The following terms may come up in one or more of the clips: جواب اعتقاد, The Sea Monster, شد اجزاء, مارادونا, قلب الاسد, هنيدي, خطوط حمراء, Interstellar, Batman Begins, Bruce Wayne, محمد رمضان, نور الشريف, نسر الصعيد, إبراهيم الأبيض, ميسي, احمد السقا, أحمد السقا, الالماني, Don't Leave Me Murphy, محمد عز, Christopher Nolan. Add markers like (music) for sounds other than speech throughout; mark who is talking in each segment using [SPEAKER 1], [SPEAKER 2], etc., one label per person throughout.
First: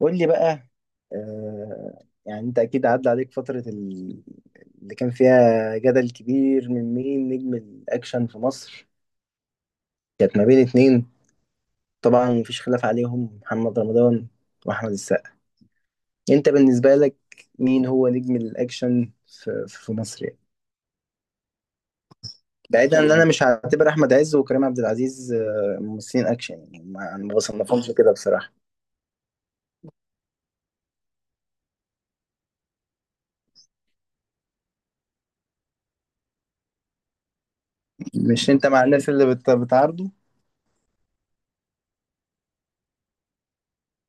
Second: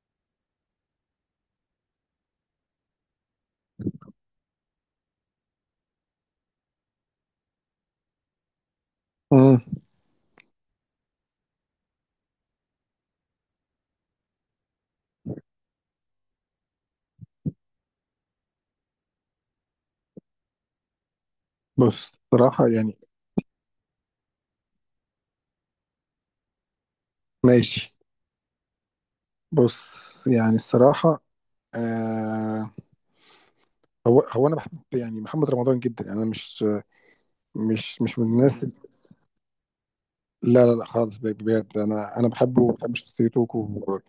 [SPEAKER 1] قول لي بقى. آه يعني انت اكيد عدى عليك فترة اللي كان فيها جدل كبير، من مين نجم الاكشن في مصر؟
[SPEAKER 2] امم
[SPEAKER 1] كانت ما بين اتنين، طبعا مفيش خلاف عليهم، محمد رمضان واحمد السقا. انت بالنسبة لك، مين هو نجم الاكشن في مصر يعني؟
[SPEAKER 2] بص، صراحة
[SPEAKER 1] بعيدا
[SPEAKER 2] يعني.
[SPEAKER 1] ان انا مش هعتبر احمد عز وكريم عبد العزيز ممثلين اكشن، يعني ما انا ما بصنفهمش
[SPEAKER 2] ماشي.
[SPEAKER 1] كده بصراحة.
[SPEAKER 2] بص يعني الصراحة. آه هو أنا بحب يعني محمد رمضان جدا. يعني أنا مش من
[SPEAKER 1] مش
[SPEAKER 2] الناس.
[SPEAKER 1] انت مع الناس اللي بتعارضه؟
[SPEAKER 2] لا لا لا خالص، بجد. أنا بحبه وبحب شخصيته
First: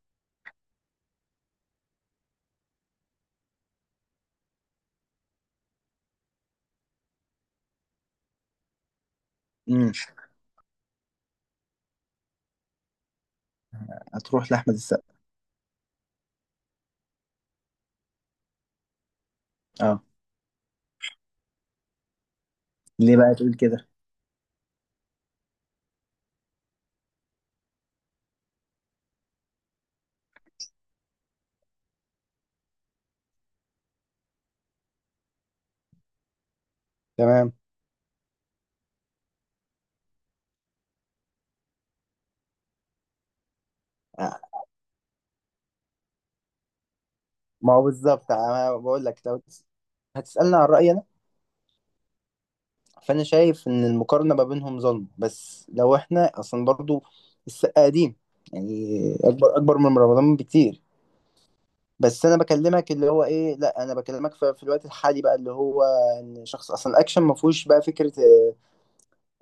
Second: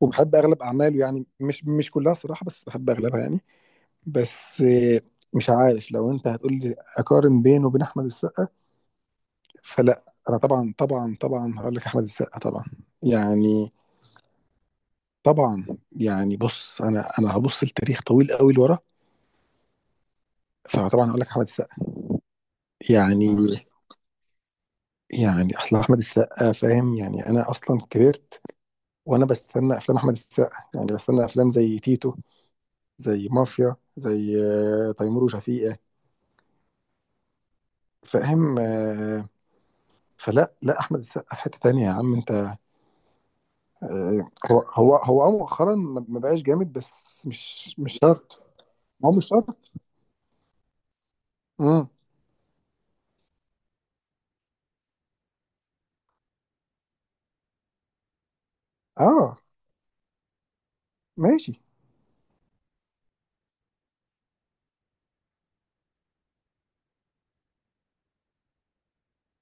[SPEAKER 2] وبحب أغلب أعماله. يعني مش كلها صراحة، بس بحب أغلبها يعني. بس مش عارف، لو أنت هتقول لي أقارن بينه وبين أحمد السقا،
[SPEAKER 1] امم
[SPEAKER 2] فلا، أنا طبعا طبعا طبعا هقول لك أحمد السقا طبعا. يعني
[SPEAKER 1] هتروح لاحمد السقا؟
[SPEAKER 2] طبعا. يعني بص، انا هبص لتاريخ طويل قوي لورا،
[SPEAKER 1] اه
[SPEAKER 2] فطبعا اقول لك احمد السقا.
[SPEAKER 1] ليه
[SPEAKER 2] يعني
[SPEAKER 1] بقى تقول كده؟
[SPEAKER 2] اصل احمد السقا فاهم. يعني انا اصلا كبرت وانا بستنى افلام احمد السقا، يعني بستنى افلام زي تيتو، زي مافيا، زي تيمور وشفيقة.
[SPEAKER 1] تمام.
[SPEAKER 2] فاهم. فلا لا، احمد السقا في حتة تانية يا عم انت. هو مؤخرا ما بقاش جامد، بس
[SPEAKER 1] ما
[SPEAKER 2] مش
[SPEAKER 1] هو
[SPEAKER 2] مش
[SPEAKER 1] بالظبط،
[SPEAKER 2] شرط.
[SPEAKER 1] انا بقول
[SPEAKER 2] ما هو
[SPEAKER 1] لك
[SPEAKER 2] مش
[SPEAKER 1] لو
[SPEAKER 2] شرط.
[SPEAKER 1] هتسألني عن رأيي انا،
[SPEAKER 2] امم.
[SPEAKER 1] فانا شايف ان المقارنة ما بينهم ظلم، بس لو احنا اصلا برضو السقا قديم، يعني
[SPEAKER 2] اه.
[SPEAKER 1] اكبر اكبر من رمضان بكتير.
[SPEAKER 2] ماشي.
[SPEAKER 1] بس انا بكلمك اللي هو ايه، لا انا بكلمك في الوقت الحالي بقى، اللي هو ان شخص اصلا الاكشن ما فيهوش بقى فكرة، آه،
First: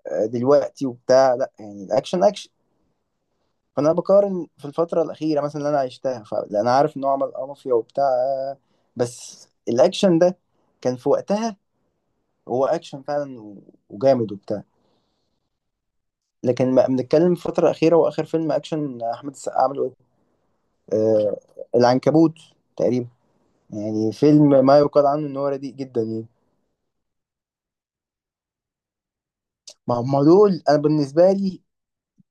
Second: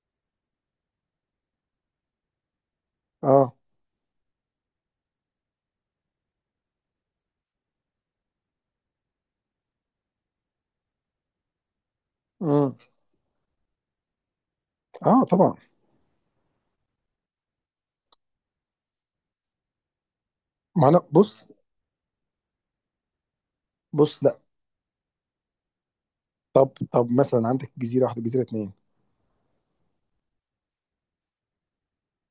[SPEAKER 1] آه، دلوقتي وبتاع، لا يعني الاكشن اكشن.
[SPEAKER 2] اه.
[SPEAKER 1] فانا بقارن في الفترة الأخيرة مثلا اللي انا عشتها، فانا عارف ان هو عمل مافيا وبتاع، بس الاكشن ده كان في وقتها، هو
[SPEAKER 2] امم.
[SPEAKER 1] اكشن فعلا وجامد وبتاع.
[SPEAKER 2] اه طبعا.
[SPEAKER 1] لكن ما بنتكلم في الفتره الاخيره، واخر فيلم اكشن احمد السقا عمله ايه؟
[SPEAKER 2] ما انا
[SPEAKER 1] آه
[SPEAKER 2] بص.
[SPEAKER 1] العنكبوت تقريبا، يعني
[SPEAKER 2] بص لا.
[SPEAKER 1] فيلم ما يقال عنه ان هو رديء جدا يعني.
[SPEAKER 2] طب مثلا عندك جزيره واحده، جزيره اتنين.
[SPEAKER 1] ما هم دول انا بالنسبه لي،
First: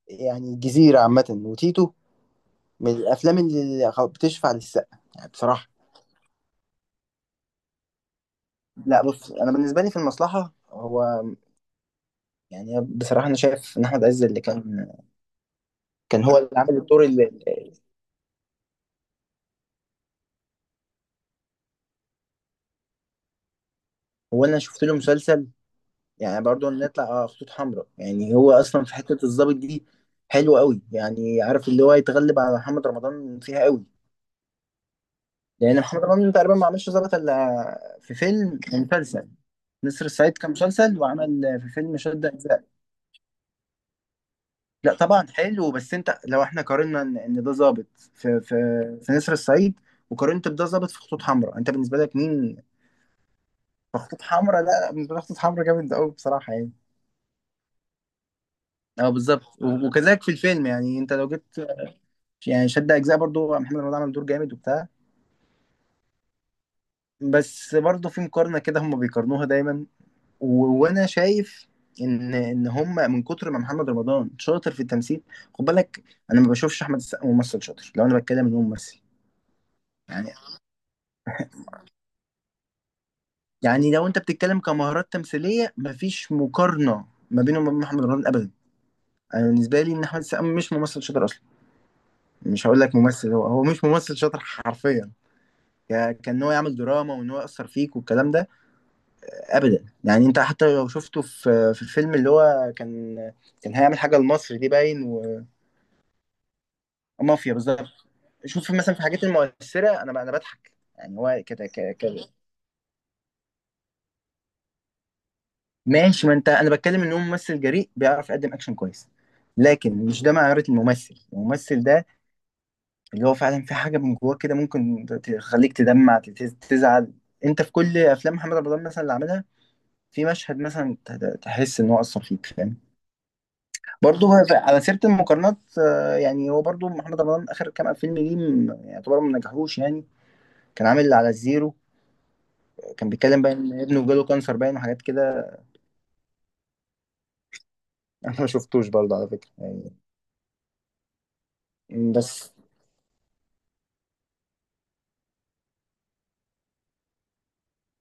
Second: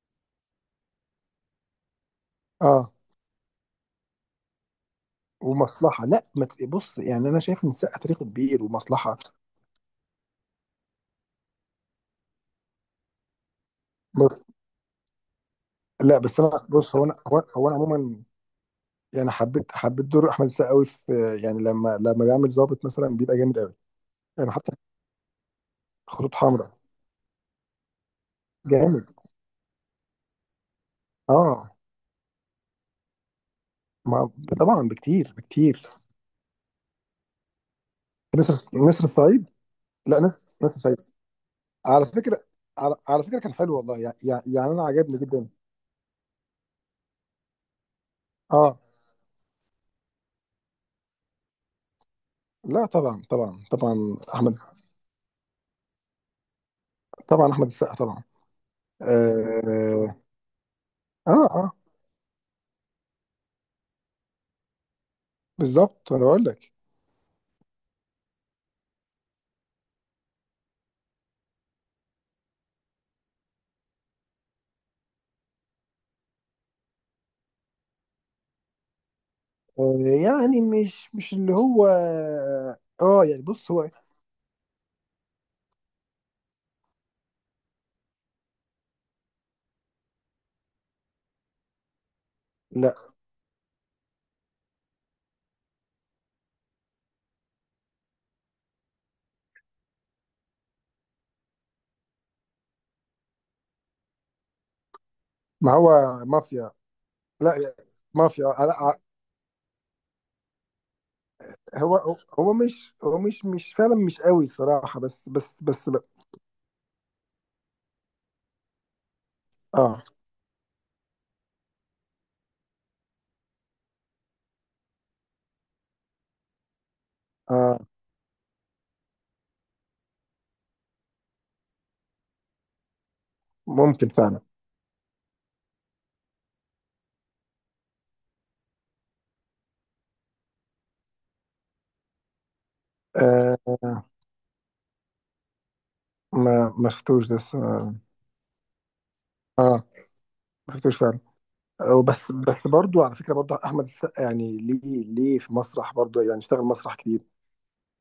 [SPEAKER 1] يعني الجزيره عامه وتيتو، من
[SPEAKER 2] اه.
[SPEAKER 1] الافلام اللي بتشفع للسقا يعني بصراحه.
[SPEAKER 2] ومصلحه لا، ما تل- بص يعني، انا شايف ان السقه تاريخه كبير،
[SPEAKER 1] لا
[SPEAKER 2] ومصلحه.
[SPEAKER 1] بص، انا بالنسبه لي في المصلحه هو، يعني بصراحه انا شايف ان احمد عز اللي
[SPEAKER 2] بص-
[SPEAKER 1] كان،
[SPEAKER 2] لا
[SPEAKER 1] كان هو
[SPEAKER 2] بس، انا
[SPEAKER 1] اللي عامل
[SPEAKER 2] بص
[SPEAKER 1] الدور
[SPEAKER 2] هو انا،
[SPEAKER 1] اللي
[SPEAKER 2] هو انا عموما يعني حبيت دور احمد السقا قوي في. يعني لما بيعمل ظابط مثلا، بيبقى جامد قوي.
[SPEAKER 1] هو.
[SPEAKER 2] يعني
[SPEAKER 1] انا
[SPEAKER 2] حتى.
[SPEAKER 1] شفت له مسلسل،
[SPEAKER 2] خطوط
[SPEAKER 1] يعني برضو
[SPEAKER 2] حمراء
[SPEAKER 1] نطلع على خطوط حمراء، يعني هو اصلا في
[SPEAKER 2] جامد.
[SPEAKER 1] حته الضابط دي حلو قوي يعني، عارف
[SPEAKER 2] اه.
[SPEAKER 1] اللي هو يتغلب على محمد رمضان فيها قوي.
[SPEAKER 2] ما. طبعا بكتير
[SPEAKER 1] لان
[SPEAKER 2] بكتير.
[SPEAKER 1] محمد رمضان تقريبا ما عملش ضابط الا في
[SPEAKER 2] نسر
[SPEAKER 1] فيلم
[SPEAKER 2] نسر
[SPEAKER 1] ومسلسل،
[SPEAKER 2] الصعيد.
[SPEAKER 1] نسر
[SPEAKER 2] لا،
[SPEAKER 1] الصعيد
[SPEAKER 2] نسر
[SPEAKER 1] كان
[SPEAKER 2] نسر الصعيد،
[SPEAKER 1] مسلسل، وعمل في فيلم
[SPEAKER 2] على
[SPEAKER 1] شد
[SPEAKER 2] فكره.
[SPEAKER 1] اجزاء.
[SPEAKER 2] على فكره، كان حلو والله. يعني انا
[SPEAKER 1] لا
[SPEAKER 2] عجبني
[SPEAKER 1] طبعا
[SPEAKER 2] جدا.
[SPEAKER 1] حلو، بس انت لو احنا قارنا إن ده ضابط في في
[SPEAKER 2] اه.
[SPEAKER 1] في نسر الصعيد، وقارنت بده ضابط في خطوط حمراء، انت بالنسبه لك مين؟
[SPEAKER 2] لا طبعا طبعا
[SPEAKER 1] في
[SPEAKER 2] طبعا
[SPEAKER 1] خطوط
[SPEAKER 2] احمد.
[SPEAKER 1] حمراء؟ لا بالنسبه لك خطوط حمراء جامد قوي بصراحه يعني.
[SPEAKER 2] طبعا احمد السقا طبعا.
[SPEAKER 1] اه بالظبط،
[SPEAKER 2] اه
[SPEAKER 1] وكذلك في الفيلم يعني، انت لو
[SPEAKER 2] اه,
[SPEAKER 1] جيت،
[SPEAKER 2] آه
[SPEAKER 1] يعني شد اجزاء برضو محمد رمضان عمل دور جامد وبتاع.
[SPEAKER 2] بالظبط، انا بقول لك.
[SPEAKER 1] بس برضو في مقارنه كده هم بيقارنوها دايما، وانا شايف ان هم من كتر ما محمد رمضان شاطر في التمثيل، خد بالك، انا ما بشوفش احمد السقا ممثل شاطر لو انا بتكلم ان هو ممثل
[SPEAKER 2] آه،
[SPEAKER 1] يعني.
[SPEAKER 2] يعني مش اللي هو. اه يعني بص هو.
[SPEAKER 1] يعني لو انت بتتكلم كمهارات تمثيليه، مفيش مقارنه ما بينه وما بين محمد رمضان ابدا. انا بالنسبه لي، ان احمد السقا مش ممثل شاطر اصلا، مش هقول لك
[SPEAKER 2] لا،
[SPEAKER 1] ممثل، هو مش ممثل شاطر حرفيا. كان هو يعمل دراما وان هو يأثر فيك والكلام ده ابدا، يعني انت حتى لو شفته في الفيلم اللي هو كان، كان هيعمل حاجه لمصر دي باين،
[SPEAKER 2] ما هو مافيا.
[SPEAKER 1] ومافيا
[SPEAKER 2] لا يعني
[SPEAKER 1] بالظبط.
[SPEAKER 2] مافيا.
[SPEAKER 1] شوف
[SPEAKER 2] لا.
[SPEAKER 1] مثلا في الحاجات المؤثره انا بضحك، يعني هو كده
[SPEAKER 2] هو
[SPEAKER 1] كده.
[SPEAKER 2] هو مش هو مش فعلا، مش قوي الصراحة. بس بس بس.
[SPEAKER 1] ماشي، ما انت انا بتكلم ان هو ممثل جريء بيعرف يقدم اكشن كويس، لكن
[SPEAKER 2] اه
[SPEAKER 1] مش ده معيار الممثل، الممثل ده اللي هو فعلا في حاجه من جواه كده ممكن تخليك تدمع تزعل. انت في
[SPEAKER 2] اه.
[SPEAKER 1] كل افلام محمد رمضان مثلا اللي عملها، في مشهد مثلا تحس ان هو اثر فيك فاهم.
[SPEAKER 2] ممكن
[SPEAKER 1] برضه
[SPEAKER 2] فعلا.
[SPEAKER 1] هو على سيرة المقارنات، يعني هو برضه محمد رمضان آخر كام فيلم ليه يعتبر ما نجحوش يعني. كان عامل اللي على الزيرو، كان بيتكلم بقى
[SPEAKER 2] آه
[SPEAKER 1] إن ابنه جاله كانسر باين، وحاجات كده.
[SPEAKER 2] ما شفتوش ده لسه.
[SPEAKER 1] (laughs) أنا ما شفتوش برضه على فكرة
[SPEAKER 2] آه،
[SPEAKER 1] يعني.
[SPEAKER 2] ما شفتوش فعلا. بس
[SPEAKER 1] بس
[SPEAKER 2] بس برضو على فكرة، برضو احمد السقا يعني ليه في مسرح برضو، يعني اشتغل مسرح كتير.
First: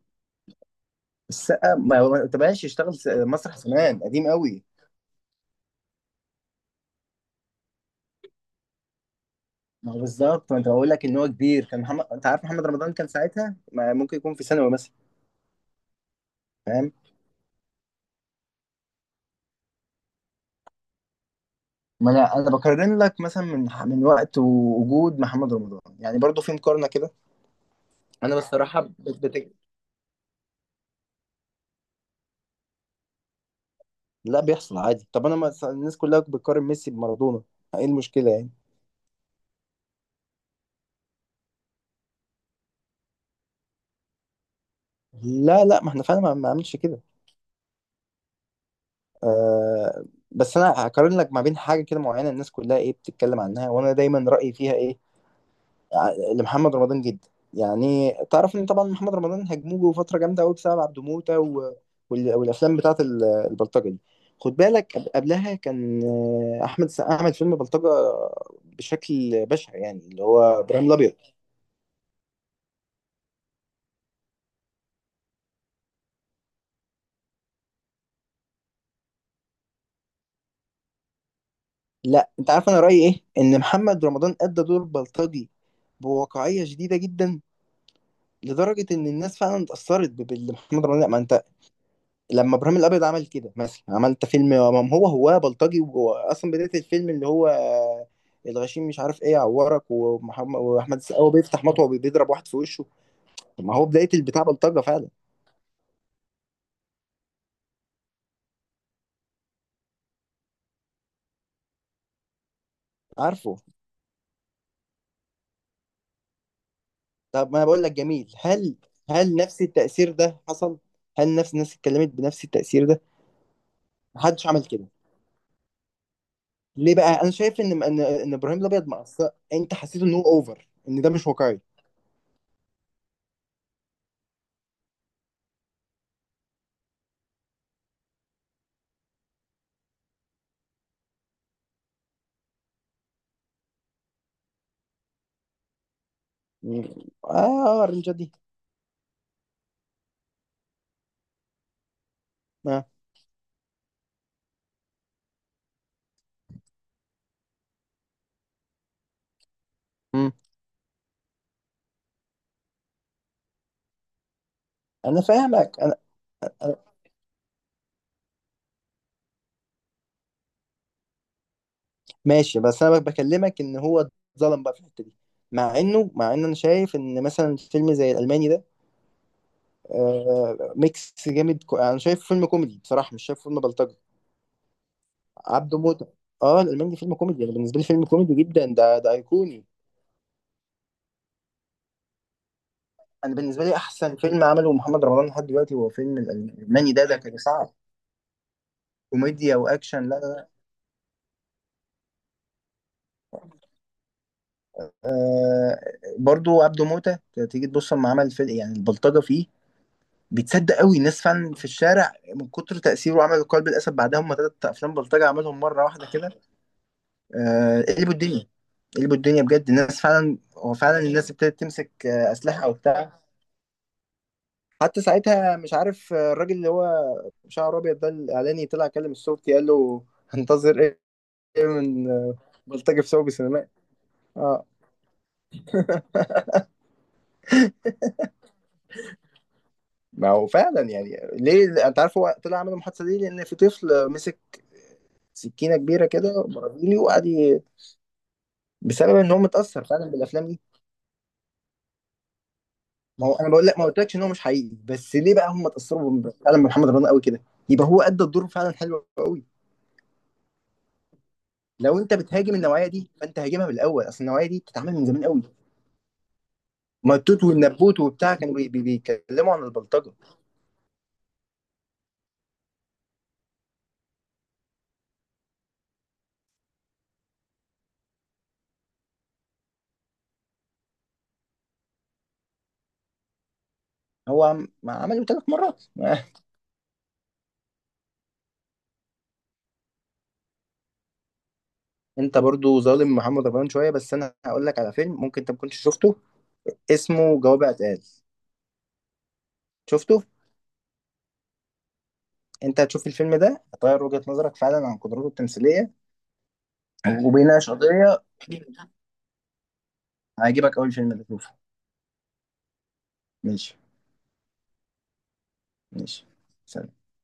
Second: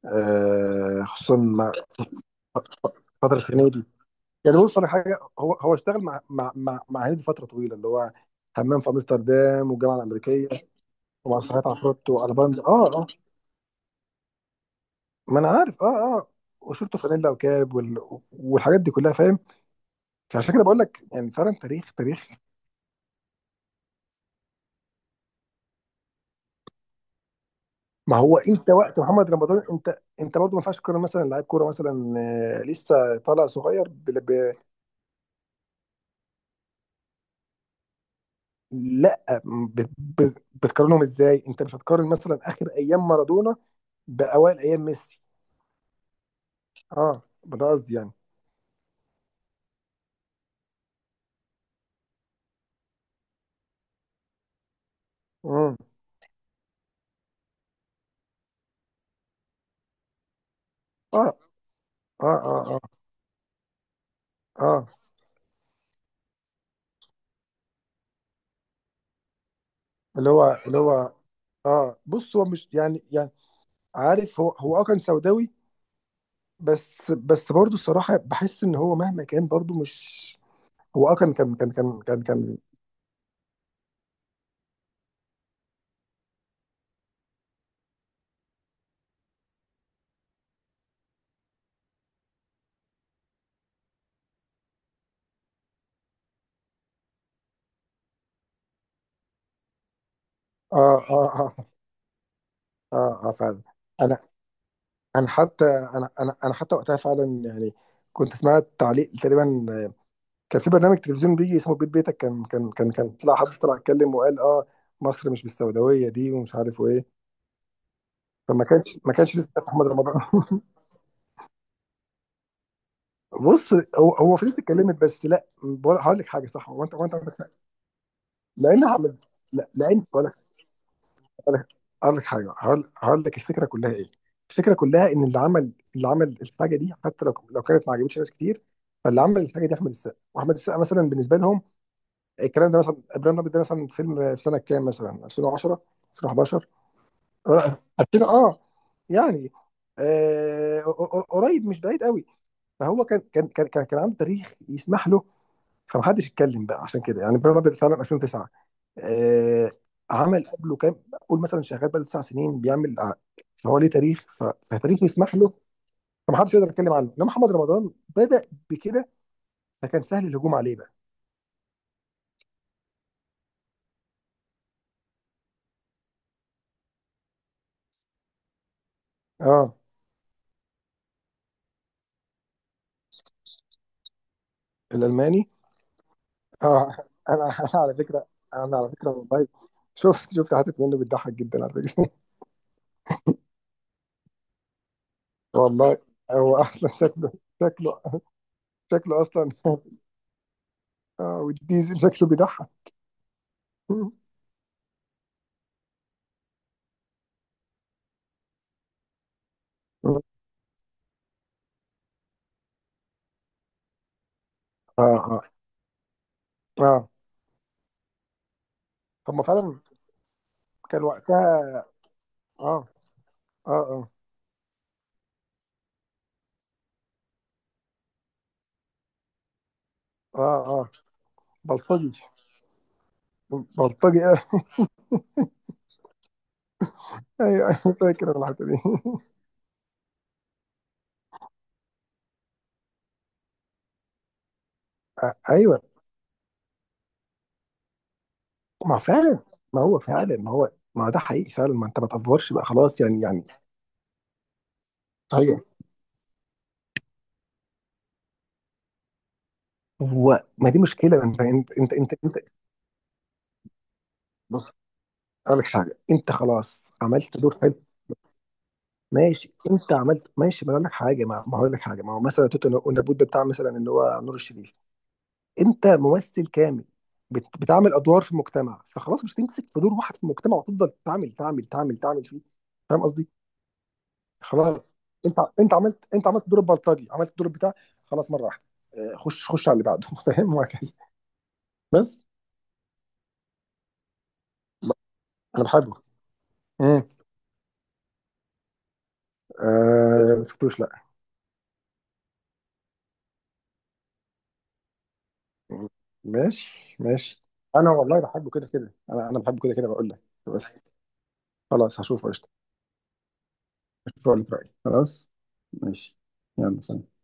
[SPEAKER 2] خصوصا مع
[SPEAKER 1] السقا، ما هو ما تبقاش يشتغل
[SPEAKER 2] فتره
[SPEAKER 1] مسرح
[SPEAKER 2] هنيدي.
[SPEAKER 1] زمان قديم
[SPEAKER 2] يعني
[SPEAKER 1] قوي.
[SPEAKER 2] بص، انا حاجه هو اشتغل مع هنيدي فتره طويله اللي هو حمام في امستردام
[SPEAKER 1] ما
[SPEAKER 2] والجامعه
[SPEAKER 1] هو
[SPEAKER 2] الامريكيه
[SPEAKER 1] بالظبط، ما أنت بقول لك إن هو كبير،
[SPEAKER 2] ومسرحيات
[SPEAKER 1] كان محمد،
[SPEAKER 2] عفروت
[SPEAKER 1] أنت عارف
[SPEAKER 2] والباند.
[SPEAKER 1] محمد رمضان
[SPEAKER 2] اه
[SPEAKER 1] كان ساعتها ما ممكن يكون في ثانوي مثلا.
[SPEAKER 2] ما انا عارف. اه
[SPEAKER 1] فاهم.
[SPEAKER 2] وشورت فانيلا وكاب والحاجات دي كلها. فاهم. فعشان كده بقول لك يعني فعلا تاريخ
[SPEAKER 1] ما
[SPEAKER 2] تاريخ.
[SPEAKER 1] أنا بقارن لك مثلا من وقت ووجود محمد رمضان، يعني برضه في مقارنة كده.
[SPEAKER 2] ما
[SPEAKER 1] انا
[SPEAKER 2] هو انت
[SPEAKER 1] بصراحه
[SPEAKER 2] وقت محمد رمضان، انت برضه ما ينفعش تقارن مثلا لعيب كوره مثلا لسه طالع صغير
[SPEAKER 1] لا بيحصل عادي، طب انا، ما الناس كلها بتقارن ميسي بمارادونا، ايه المشكله يعني؟
[SPEAKER 2] لا، بتقارنهم ازاي، انت مش هتقارن مثلا اخر ايام مارادونا بأوائل أيام ميسي.
[SPEAKER 1] لا لا، ما احنا فعلا ما عملش كده.
[SPEAKER 2] اه، ما ده قصدي يعني.
[SPEAKER 1] آه. بس انا هقارن لك ما بين حاجه كده معينه، الناس كلها ايه بتتكلم عنها، وانا دايما رايي فيها ايه،
[SPEAKER 2] امم.
[SPEAKER 1] لمحمد رمضان جدا. يعني تعرف، ان طبعا محمد رمضان هجموه فتره جامده قوي بسبب عبده
[SPEAKER 2] اه
[SPEAKER 1] موته،
[SPEAKER 2] اه اه
[SPEAKER 1] والافلام
[SPEAKER 2] اه
[SPEAKER 1] بتاعت البلطجه دي. خد
[SPEAKER 2] اه.
[SPEAKER 1] بالك قبلها كان، احمد السقا عمل فيلم بلطجه بشكل بشع يعني، اللي
[SPEAKER 2] اللي
[SPEAKER 1] هو
[SPEAKER 2] هو اللي
[SPEAKER 1] ابراهيم
[SPEAKER 2] هو
[SPEAKER 1] الابيض.
[SPEAKER 2] اه بص، هو مش يعني. عارف، هو كان سوداوي. بس بس برضه الصراحة بحس إن هو مهما كان برضه مش. هو كان كان كان كان كان
[SPEAKER 1] لا انت
[SPEAKER 2] كان
[SPEAKER 1] عارف انا رايي ايه، ان محمد رمضان ادى دور بلطجي بواقعيه شديده جدا، لدرجه ان الناس فعلا اتاثرت باللي محمد رمضان، لا، ما انت. لما ابراهيم الابيض عمل كده مثلا، عملت فيلم، ما هو بلطجي، وهو اصلا بدايه الفيلم اللي هو، الغشيم مش عارف ايه يعورك، ومحمد
[SPEAKER 2] اه
[SPEAKER 1] واحمد السقا
[SPEAKER 2] اه
[SPEAKER 1] هو
[SPEAKER 2] اه
[SPEAKER 1] بيفتح مطوه وبيضرب واحد في وشه.
[SPEAKER 2] اه اه فعلا.
[SPEAKER 1] طب ما هو بدايه
[SPEAKER 2] أنا
[SPEAKER 1] البتاع بلطجه فعلا.
[SPEAKER 2] أنا حتى وقتها فعلا يعني كنت سمعت تعليق تقريبا. كان في برنامج تلفزيون بيجي اسمه بيت بيتك، كان طلع حد،
[SPEAKER 1] عارفه.
[SPEAKER 2] طلع اتكلم وقال مصر مش بالسوداويه دي، ومش عارف وايه.
[SPEAKER 1] طب ما انا بقول لك، جميل،
[SPEAKER 2] فما
[SPEAKER 1] هل
[SPEAKER 2] كانش ما
[SPEAKER 1] هل
[SPEAKER 2] كانش لسه
[SPEAKER 1] نفس
[SPEAKER 2] محمد
[SPEAKER 1] التاثير
[SPEAKER 2] رمضان
[SPEAKER 1] ده
[SPEAKER 2] (laughs)
[SPEAKER 1] حصل؟ هل نفس الناس اتكلمت بنفس التاثير ده؟
[SPEAKER 2] بص، هو
[SPEAKER 1] محدش
[SPEAKER 2] فلوس
[SPEAKER 1] عمل كده،
[SPEAKER 2] اتكلمت بس. لا، هقول لك حاجه. صح، هو انت،
[SPEAKER 1] ليه
[SPEAKER 2] هو انت
[SPEAKER 1] بقى؟ انا
[SPEAKER 2] عندك حق.
[SPEAKER 1] شايف ان ان إن ابراهيم
[SPEAKER 2] لان
[SPEAKER 1] الابيض
[SPEAKER 2] احمد
[SPEAKER 1] مقصر،
[SPEAKER 2] لا،
[SPEAKER 1] انت
[SPEAKER 2] لان
[SPEAKER 1] حسيت ان هو اوفر، ان ده مش
[SPEAKER 2] هقول
[SPEAKER 1] واقعي؟
[SPEAKER 2] لك هقول لك حاجه. هقول لك الفكره كلها ايه. الفكره كلها ان اللي عمل الحاجه دي، حتى لو كانت ما عجبتش ناس كتير. فاللي عمل الحاجه دي احمد السقا، واحمد السقا مثلا بالنسبه لهم الكلام ده. مثلا ابراهيم الابيض، ده مثلا فيلم في سنه كام، مثلا 2010، 2011،
[SPEAKER 1] م-
[SPEAKER 2] لا
[SPEAKER 1] اه الرنجه
[SPEAKER 2] 2000.
[SPEAKER 1] دي؟
[SPEAKER 2] اه يعني آه، قريب، مش بعيد قوي.
[SPEAKER 1] آه.
[SPEAKER 2] فهو كان عنده تاريخ يسمح له، فمحدش اتكلم بقى عشان كده. يعني ابراهيم الابيض فعلا 2009. آه،
[SPEAKER 1] م.
[SPEAKER 2] عمل قبله كام، قول مثلا شغال بقاله 9 سنين بيعمل فهو ليه تاريخ، فتاريخه
[SPEAKER 1] انا
[SPEAKER 2] يسمح له،
[SPEAKER 1] فاهمك انا.
[SPEAKER 2] فمحدش يقدر
[SPEAKER 1] أنا-
[SPEAKER 2] يتكلم عنه. انما محمد رمضان بدأ بكده، فكان سهل الهجوم عليه بقى.
[SPEAKER 1] ماشي، بس انا بكلمك ان هو اتظلم بقى في الحته دي، مع ان انا شايف ان مثلا فيلم زي الالماني ده،
[SPEAKER 2] اه،
[SPEAKER 1] ميكس جامد، انا شايف فيلم كوميدي بصراحه، مش شايف فيلم بلطجي،
[SPEAKER 2] الالماني.
[SPEAKER 1] عبده موته. اه الالماني
[SPEAKER 2] اه،
[SPEAKER 1] فيلم كوميدي،
[SPEAKER 2] انا
[SPEAKER 1] انا
[SPEAKER 2] (laughs) انا
[SPEAKER 1] بالنسبه لي
[SPEAKER 2] على
[SPEAKER 1] فيلم
[SPEAKER 2] فكره.
[SPEAKER 1] كوميدي جدا،
[SPEAKER 2] انا على
[SPEAKER 1] ده
[SPEAKER 2] فكره
[SPEAKER 1] ده
[SPEAKER 2] والله.
[SPEAKER 1] ايقوني.
[SPEAKER 2] شفت حتت منه بتضحك جدا على فكره.
[SPEAKER 1] انا بالنسبه لي احسن فيلم عمله محمد رمضان لحد
[SPEAKER 2] (laughs)
[SPEAKER 1] دلوقتي هو
[SPEAKER 2] والله.
[SPEAKER 1] فيلم
[SPEAKER 2] هو اصلا
[SPEAKER 1] الالماني ده، كان صعب،
[SPEAKER 2] شكله شكله اصلا
[SPEAKER 1] كوميديا
[SPEAKER 2] (laughs)
[SPEAKER 1] واكشن. لا لا لا،
[SPEAKER 2] اه، والديزل شكله بيضحك. (laughs)
[SPEAKER 1] آه برضو عبده موتة، تيجي تبص لما عمل فيلم يعني البلطجه فيه
[SPEAKER 2] اه
[SPEAKER 1] بيتصدق قوي، الناس فعلا في الشارع من كتر تاثيره، عمل قلب الاسد بعدها، هم ثلاث افلام بلطجه
[SPEAKER 2] اه
[SPEAKER 1] عملهم مره واحده كده.
[SPEAKER 2] اه.
[SPEAKER 1] قلبوا الدنيا، قلبوا
[SPEAKER 2] هم
[SPEAKER 1] الدنيا بجد،
[SPEAKER 2] فعلا
[SPEAKER 1] الناس فعلا، هو فعلا
[SPEAKER 2] كان
[SPEAKER 1] الناس
[SPEAKER 2] وقتها.
[SPEAKER 1] ابتدت تمسك اسلحه
[SPEAKER 2] اه
[SPEAKER 1] وبتاع.
[SPEAKER 2] اه اه
[SPEAKER 1] حتى ساعتها مش عارف، الراجل اللي هو شعره ابيض ده الاعلاني، طلع كلم الصوت قال له،
[SPEAKER 2] اه
[SPEAKER 1] هنتظر
[SPEAKER 2] اه.
[SPEAKER 1] ايه من
[SPEAKER 2] بلطجي.
[SPEAKER 1] بلطجه في سوق سينمائي؟
[SPEAKER 2] بلطجي. (laughs) آه. ايوه، ايوه، فاكر أنا الحته دي. (laughs)
[SPEAKER 1] ما هو فعلا يعني، ليه انت عارف، هو طلع عمل المحادثه دي لان في طفل مسك سكينه
[SPEAKER 2] ايوه.
[SPEAKER 1] كبيره كده برازيلي وقعد
[SPEAKER 2] ما
[SPEAKER 1] بسبب ان هو
[SPEAKER 2] فعلا، ما
[SPEAKER 1] متاثر
[SPEAKER 2] هو
[SPEAKER 1] فعلا
[SPEAKER 2] فعلا.
[SPEAKER 1] بالافلام
[SPEAKER 2] ما
[SPEAKER 1] دي.
[SPEAKER 2] هو ما ده حقيقي فعلا. ما انت ما تفورش بقى، خلاص يعني
[SPEAKER 1] ما هو انا بقول لك ما قلتلكش ان هو مش حقيقي، بس ليه بقى
[SPEAKER 2] ايوه.
[SPEAKER 1] هم اتاثروا فعلا بمحمد رمضان قوي كده؟ يبقى هو ادى الدور فعلا حلو قوي.
[SPEAKER 2] هو ما دي مشكله، انت انت انت
[SPEAKER 1] لو انت
[SPEAKER 2] انت, انت
[SPEAKER 1] بتهاجم النوعيه دي فانت هاجمها من الاول، اصل النوعيه دي
[SPEAKER 2] بص،
[SPEAKER 1] بتتعمل من زمان قوي،
[SPEAKER 2] اقول لك حاجه، انت خلاص عملت
[SPEAKER 1] ماتوت
[SPEAKER 2] دور حلو.
[SPEAKER 1] والنبوت وبتاع كانوا بيتكلموا
[SPEAKER 2] ماشي،
[SPEAKER 1] عن
[SPEAKER 2] انت
[SPEAKER 1] البلطجه.
[SPEAKER 2] عملت. ماشي، ما أنا اقول لك حاجه. ما هقول لك حاجه. ما هو مثلا توت والنبوت، ده بتاع مثلا اللي هو نور الشريف. انت ممثل كامل، بتعمل ادوار في المجتمع، فخلاص مش هتمسك في دور واحد في المجتمع وتفضل تعمل تعمل تعمل تعمل فيه. فاهم قصدي.
[SPEAKER 1] هو ما
[SPEAKER 2] خلاص،
[SPEAKER 1] عمله
[SPEAKER 2] انت
[SPEAKER 1] ثلاث
[SPEAKER 2] انت
[SPEAKER 1] مرات
[SPEAKER 2] عملت انت
[SPEAKER 1] (laughs)
[SPEAKER 2] عملت دور البلطجي، عملت دور بتاع. خلاص، مره واحده. خش خش على اللي بعده. (laughs) فاهم، وهكذا. بس
[SPEAKER 1] انت برضو ظالم محمد رمضان شويه، بس انا هقول لك على فيلم ممكن انت ما
[SPEAKER 2] انا
[SPEAKER 1] كنتش
[SPEAKER 2] بحبه.
[SPEAKER 1] شفته،
[SPEAKER 2] امم.
[SPEAKER 1] اسمه جواب اعتقاد، شفته؟
[SPEAKER 2] شفتوش لا.
[SPEAKER 1] انت هتشوف الفيلم ده هتغير وجهة نظرك فعلا عن قدراته التمثيليه،
[SPEAKER 2] ماشي ماشي.
[SPEAKER 1] وبيناقش
[SPEAKER 2] انا
[SPEAKER 1] قضيه،
[SPEAKER 2] والله بحبه كده كده. انا بحبه كده كده بقول لك.
[SPEAKER 1] هيعجبك،
[SPEAKER 2] بس
[SPEAKER 1] اول فيلم ده شوفه.
[SPEAKER 2] خلاص، هشوفه قشطه.
[SPEAKER 1] ماشي
[SPEAKER 2] هشوفه اقول لك رايي. خلاص، ماشي.
[SPEAKER 1] ماشي.
[SPEAKER 2] يلا
[SPEAKER 1] سلام.
[SPEAKER 2] سلام.